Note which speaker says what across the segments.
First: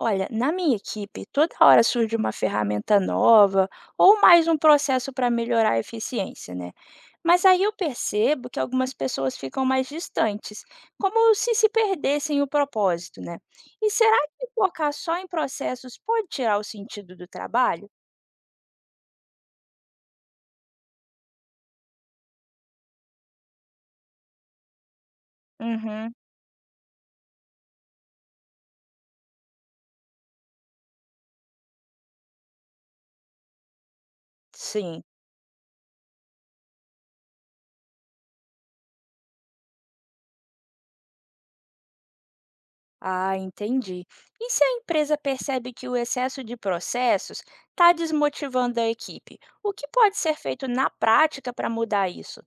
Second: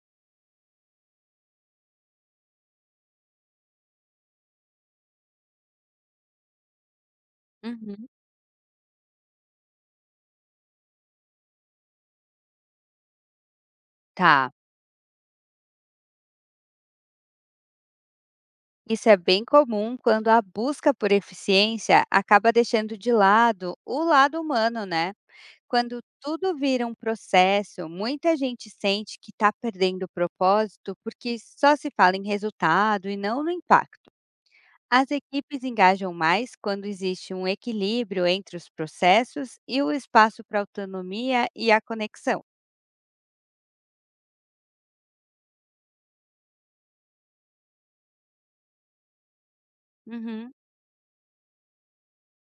Speaker 1: Olha, na minha equipe, toda hora surge uma ferramenta nova ou mais um processo para melhorar a eficiência, né? Mas aí eu
Speaker 2: Uhum.
Speaker 1: percebo que algumas pessoas ficam mais distantes, como se se perdessem o propósito, né? E será que
Speaker 2: Tá.
Speaker 1: focar só em processos pode tirar o sentido do trabalho?
Speaker 2: Isso é bem comum quando a busca por eficiência acaba deixando de lado o lado humano, né? Quando
Speaker 1: Uhum,
Speaker 2: tudo vira um processo, muita gente sente que está perdendo o propósito porque só se fala em resultado e não no impacto.
Speaker 1: sim.
Speaker 2: As equipes engajam mais quando existe um equilíbrio entre os processos e o espaço para autonomia e a conexão.
Speaker 1: Ah, entendi. E se a empresa percebe que o excesso de processos está desmotivando a equipe? O que pode ser
Speaker 2: Uhum.
Speaker 1: feito na prática para mudar isso?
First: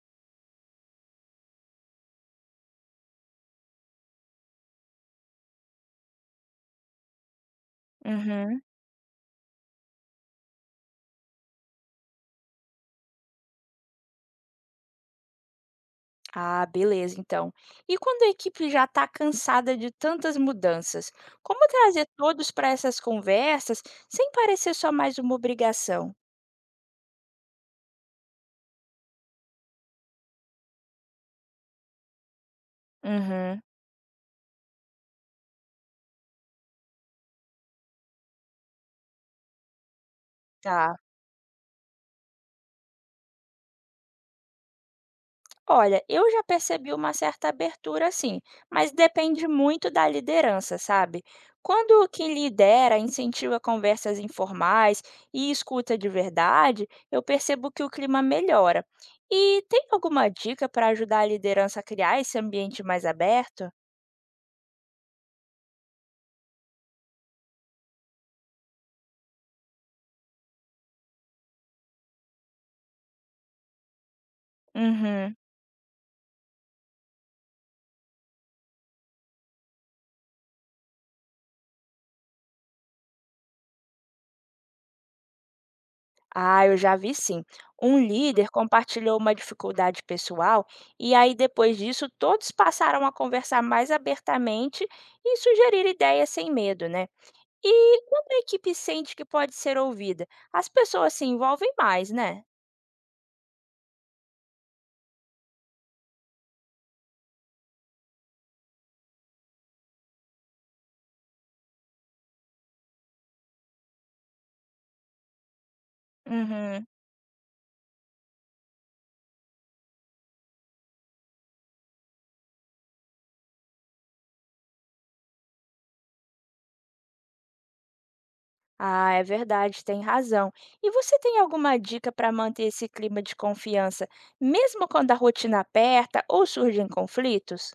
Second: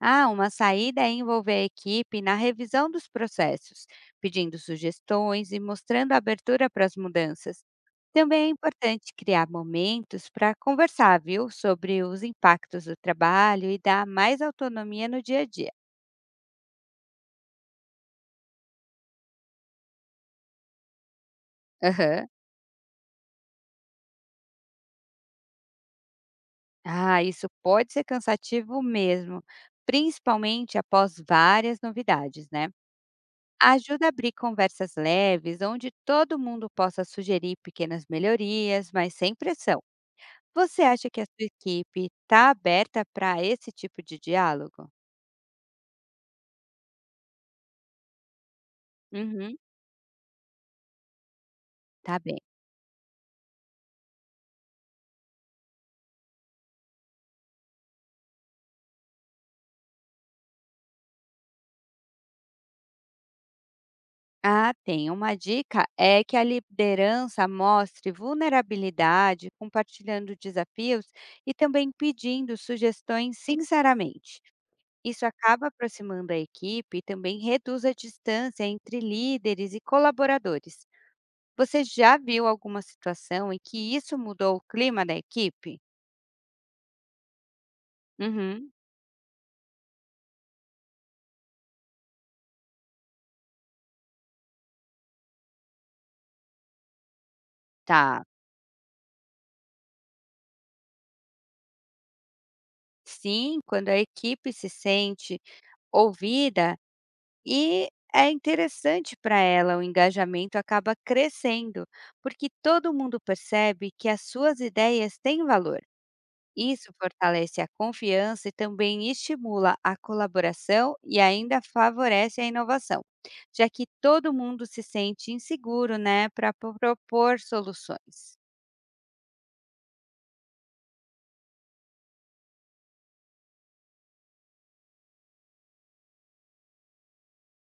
Speaker 2: Ah, uma saída é envolver a equipe na revisão dos processos, pedindo sugestões e mostrando abertura para as mudanças. Também é
Speaker 1: Uhum.
Speaker 2: importante criar momentos para conversar, viu, sobre os impactos do trabalho e dar mais autonomia no dia a dia.
Speaker 1: Ah, beleza, então. E quando a equipe já está cansada de tantas mudanças, como trazer
Speaker 2: Aham.
Speaker 1: todos para essas conversas sem parecer só mais uma obrigação?
Speaker 2: Ah, isso pode ser cansativo mesmo, principalmente após várias novidades, né?
Speaker 1: Uhum.
Speaker 2: Ajuda a abrir conversas leves, onde todo mundo possa sugerir pequenas melhorias, mas sem pressão. Você
Speaker 1: Tá.
Speaker 2: acha que a sua equipe está aberta para esse tipo de diálogo?
Speaker 1: Olha, eu já percebi uma certa abertura, sim, mas depende
Speaker 2: Uhum.
Speaker 1: muito da liderança, sabe? Quando
Speaker 2: Tá
Speaker 1: quem
Speaker 2: bem.
Speaker 1: lidera incentiva conversas informais e escuta de verdade, eu percebo que o clima melhora. E tem alguma dica para ajudar a liderança a criar esse ambiente mais aberto?
Speaker 2: Ah, tem. Uma dica é que a liderança mostre vulnerabilidade, compartilhando desafios e também pedindo sugestões sinceramente. Isso
Speaker 1: Uhum.
Speaker 2: acaba aproximando a equipe e também reduz a distância entre líderes e colaboradores. Você já viu alguma situação em que isso mudou o clima da equipe?
Speaker 1: Ah, eu já vi sim. Um líder
Speaker 2: Uhum.
Speaker 1: compartilhou uma dificuldade pessoal e aí depois disso todos passaram a conversar mais abertamente e sugerir ideias sem medo, né? E
Speaker 2: Tá.
Speaker 1: quando a equipe sente que pode ser ouvida, as pessoas se envolvem mais, né?
Speaker 2: Sim, quando a equipe se sente ouvida e é interessante para ela, o engajamento acaba crescendo, porque todo mundo percebe que as suas ideias têm valor.
Speaker 1: Uhum.
Speaker 2: Isso fortalece a confiança e também estimula a colaboração e ainda favorece a inovação, já que todo mundo se sente inseguro, né, para propor soluções.
Speaker 1: Ah, é verdade, tem razão. E você tem alguma dica para manter esse clima de confiança, mesmo quando a rotina aperta ou surgem conflitos?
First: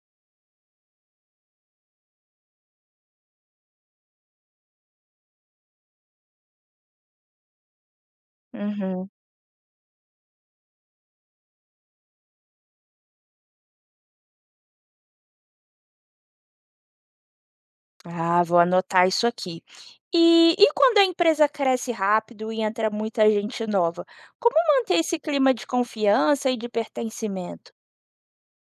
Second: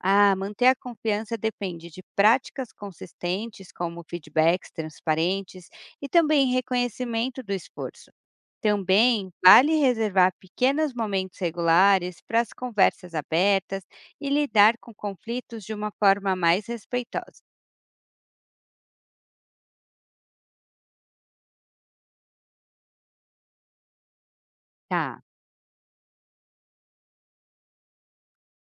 Speaker 2: Ah, manter a confiança depende de práticas consistentes, como feedbacks transparentes e também reconhecimento do esforço.
Speaker 1: Uhum.
Speaker 2: Também vale reservar pequenos momentos regulares para as conversas abertas e lidar com conflitos de uma forma mais respeitosa.
Speaker 1: Ah, vou anotar isso aqui. E quando a empresa cresce rápido e entra muita gente nova, como manter esse
Speaker 2: Tá.
Speaker 1: clima de confiança e de pertencimento?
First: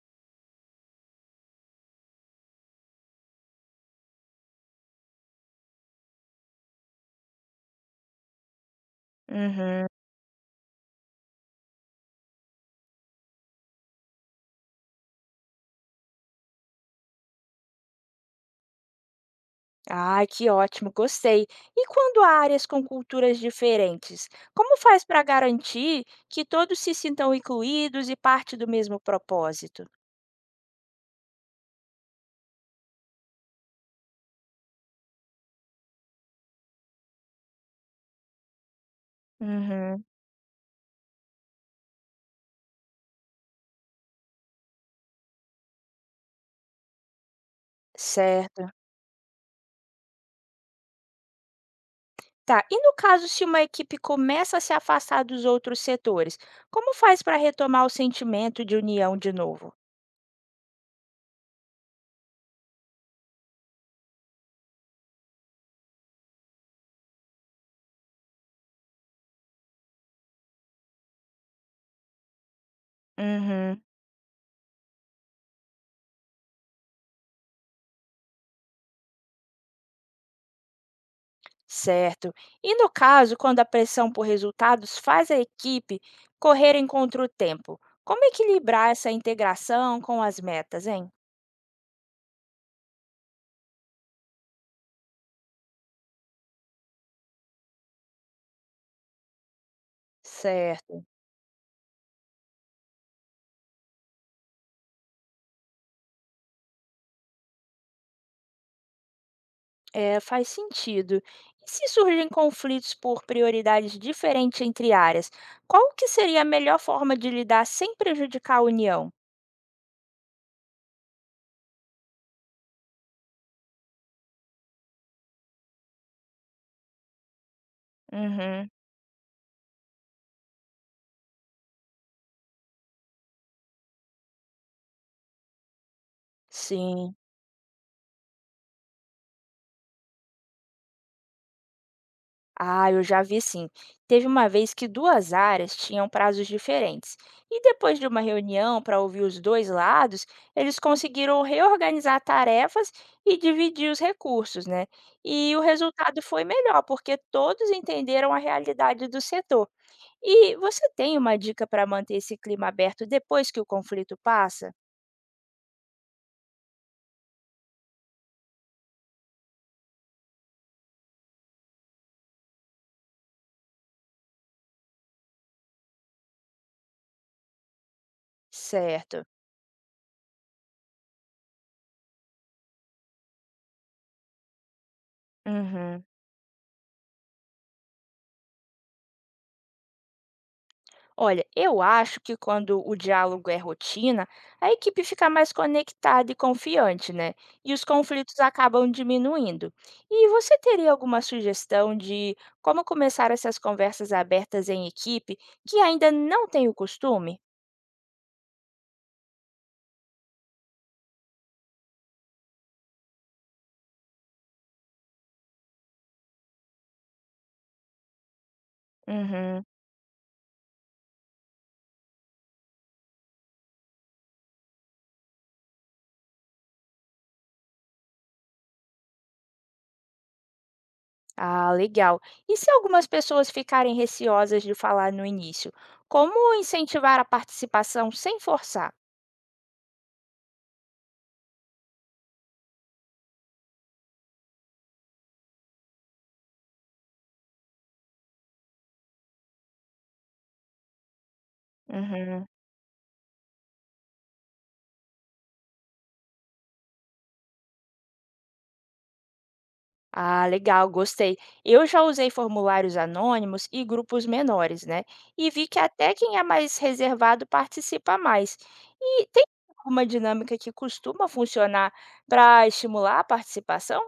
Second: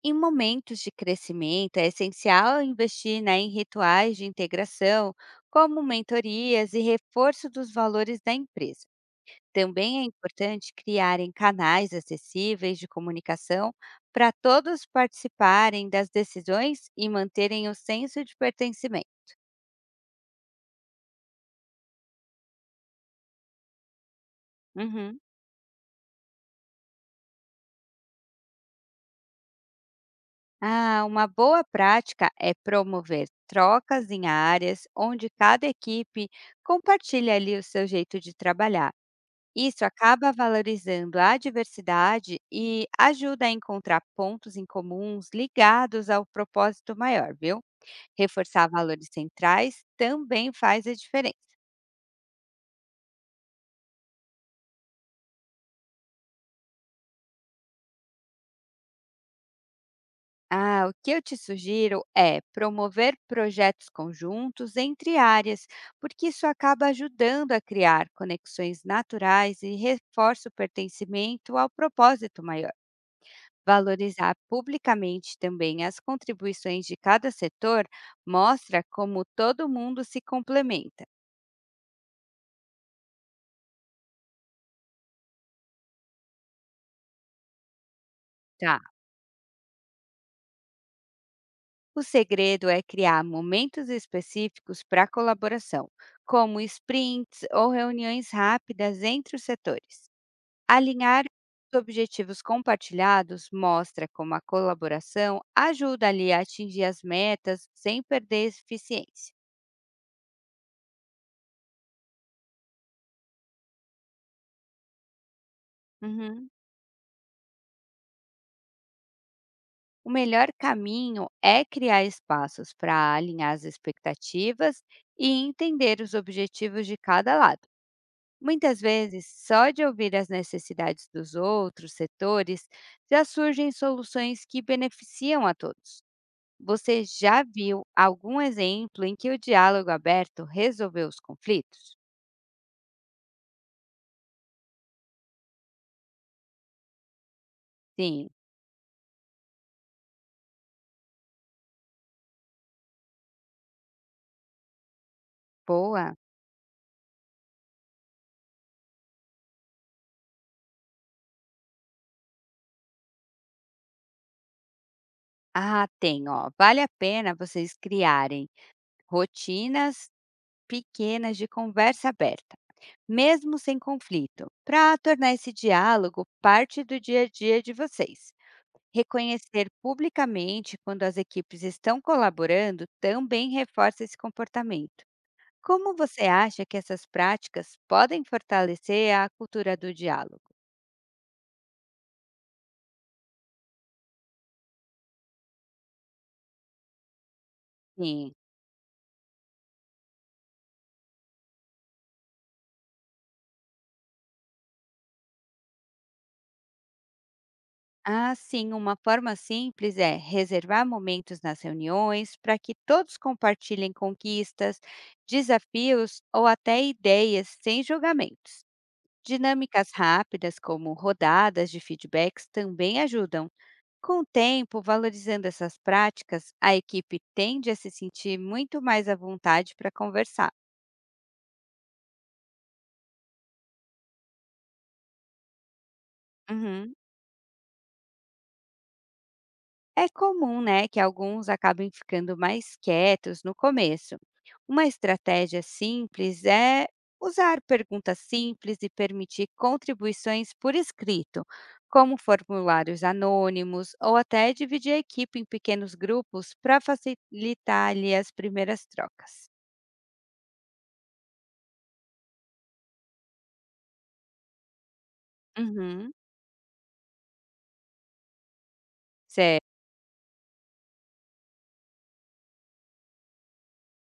Speaker 2: Em momentos de crescimento, é essencial investir, né, em rituais de integração, como mentorias e reforço dos valores da empresa.
Speaker 1: Uhum.
Speaker 2: Também é importante criarem canais acessíveis de comunicação para todos participarem das decisões e manterem o senso de pertencimento.
Speaker 1: Ah, que ótimo, gostei. E quando há áreas com culturas diferentes, como faz
Speaker 2: Uhum.
Speaker 1: para garantir que todos se sintam incluídos e parte do mesmo propósito?
Speaker 2: Ah, uma boa prática é promover trocas em áreas onde cada equipe compartilha ali o seu jeito de trabalhar. Isso
Speaker 1: Uhum.
Speaker 2: acaba valorizando a diversidade e ajuda a encontrar pontos em comuns ligados ao propósito maior, viu? Reforçar
Speaker 1: Certo.
Speaker 2: valores centrais também faz a diferença.
Speaker 1: Tá, e no caso se uma equipe começa a se afastar dos outros setores, como faz para retomar o sentimento de união de novo?
Speaker 2: Ah, o que eu te sugiro é promover projetos conjuntos entre áreas, porque isso acaba ajudando a criar conexões naturais e reforça o pertencimento ao propósito maior.
Speaker 1: Uhum,
Speaker 2: Valorizar publicamente também as contribuições de cada setor mostra como todo mundo se complementa.
Speaker 1: certo. E no caso, quando a pressão por resultados faz a equipe correrem contra o tempo, como
Speaker 2: Tá.
Speaker 1: equilibrar essa integração com as metas, hein?
Speaker 2: O segredo é criar momentos específicos para colaboração, como sprints ou reuniões rápidas entre os setores.
Speaker 1: Certo,
Speaker 2: Alinhar os objetivos compartilhados mostra como a colaboração ajuda ali a atingir as metas sem perder eficiência.
Speaker 1: é, faz sentido. E se surgem conflitos por prioridades diferentes entre áreas, qual que seria a
Speaker 2: Uhum.
Speaker 1: melhor forma de lidar sem prejudicar a união?
Speaker 2: O melhor caminho é criar espaços para alinhar as expectativas e entender os objetivos de cada lado.
Speaker 1: Uhum,
Speaker 2: Muitas vezes, só de ouvir as necessidades dos outros setores, já surgem soluções que beneficiam a todos. Você
Speaker 1: sim.
Speaker 2: já viu algum exemplo em que o diálogo aberto resolveu os conflitos?
Speaker 1: Ah, eu já vi sim. Teve uma vez que duas áreas tinham prazos diferentes. E depois de uma
Speaker 2: Sim,
Speaker 1: reunião para ouvir os dois lados, eles conseguiram reorganizar tarefas e dividir os recursos, né? E o
Speaker 2: boa.
Speaker 1: resultado foi melhor, porque todos entenderam a realidade do setor. E você tem uma dica para manter esse clima aberto depois que o conflito passa?
Speaker 2: Ah, tem, ó. Vale a pena vocês criarem rotinas pequenas de conversa aberta mesmo sem conflito, para tornar esse diálogo parte do dia a dia de vocês.
Speaker 1: Certo.
Speaker 2: Reconhecer publicamente quando as equipes estão colaborando também reforça esse comportamento. Como
Speaker 1: Uhum.
Speaker 2: você acha que essas práticas podem fortalecer a cultura do diálogo?
Speaker 1: Olha, eu acho que quando o diálogo é rotina, a equipe fica mais conectada e confiante, né? E os
Speaker 2: Sim.
Speaker 1: conflitos acabam diminuindo. E você teria alguma sugestão de como começar essas conversas abertas em equipe que ainda não tem o costume?
Speaker 2: Ah, sim, uma forma simples é reservar momentos nas reuniões para que todos compartilhem conquistas, desafios ou até ideias sem julgamentos.
Speaker 1: Uhum.
Speaker 2: Dinâmicas rápidas, como rodadas de feedbacks, também ajudam. Com o tempo, valorizando essas práticas, a equipe tende a se sentir muito mais à vontade para conversar.
Speaker 1: Ah, legal. E se algumas pessoas ficarem receosas de falar no início, como
Speaker 2: Uhum.
Speaker 1: incentivar a participação sem forçar?
Speaker 2: É comum, né, que alguns acabem ficando mais quietos no começo. Uma estratégia simples é usar perguntas simples e permitir contribuições por escrito, como
Speaker 1: Uhum.
Speaker 2: formulários anônimos ou até dividir a equipe em pequenos grupos para facilitar ali as primeiras trocas.
Speaker 1: Ah, legal, gostei. Eu já usei formulários anônimos e grupos menores, né? E vi que
Speaker 2: Uhum.
Speaker 1: até quem é mais reservado participa mais. E tem
Speaker 2: Certo.
Speaker 1: alguma dinâmica que costuma funcionar para estimular a participação?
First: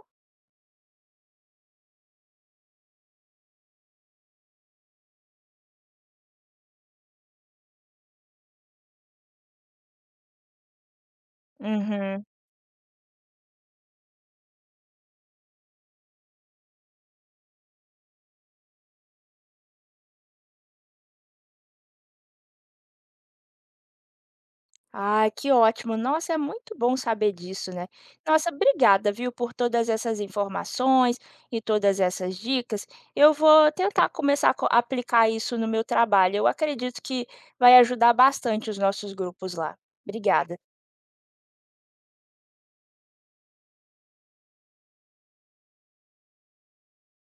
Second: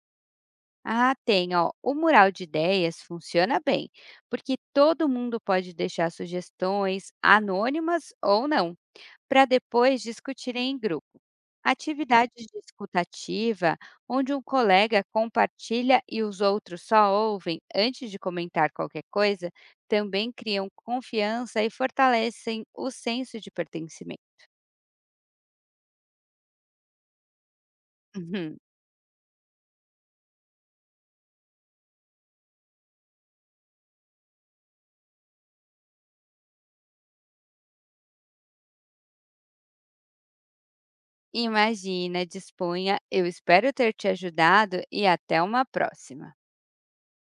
Speaker 2: Ah, tem, ó. O mural de ideias funciona bem, porque todo mundo pode deixar sugestões anônimas ou não, para depois discutirem em grupo.
Speaker 1: Uhum.
Speaker 2: Atividades de escuta onde um colega compartilha e os outros só ouvem antes de comentar qualquer coisa também criam confiança e fortalecem o senso de pertencimento.
Speaker 1: Ah, que ótimo. Nossa, é muito bom saber disso, né? Nossa,
Speaker 2: Uhum.
Speaker 1: obrigada, viu, por todas essas informações e todas essas dicas. Eu vou tentar começar a co- aplicar isso no meu trabalho. Eu acredito que vai ajudar bastante os nossos grupos lá. Obrigada.
Speaker 2: Imagina, disponha, eu espero ter te ajudado e até uma próxima.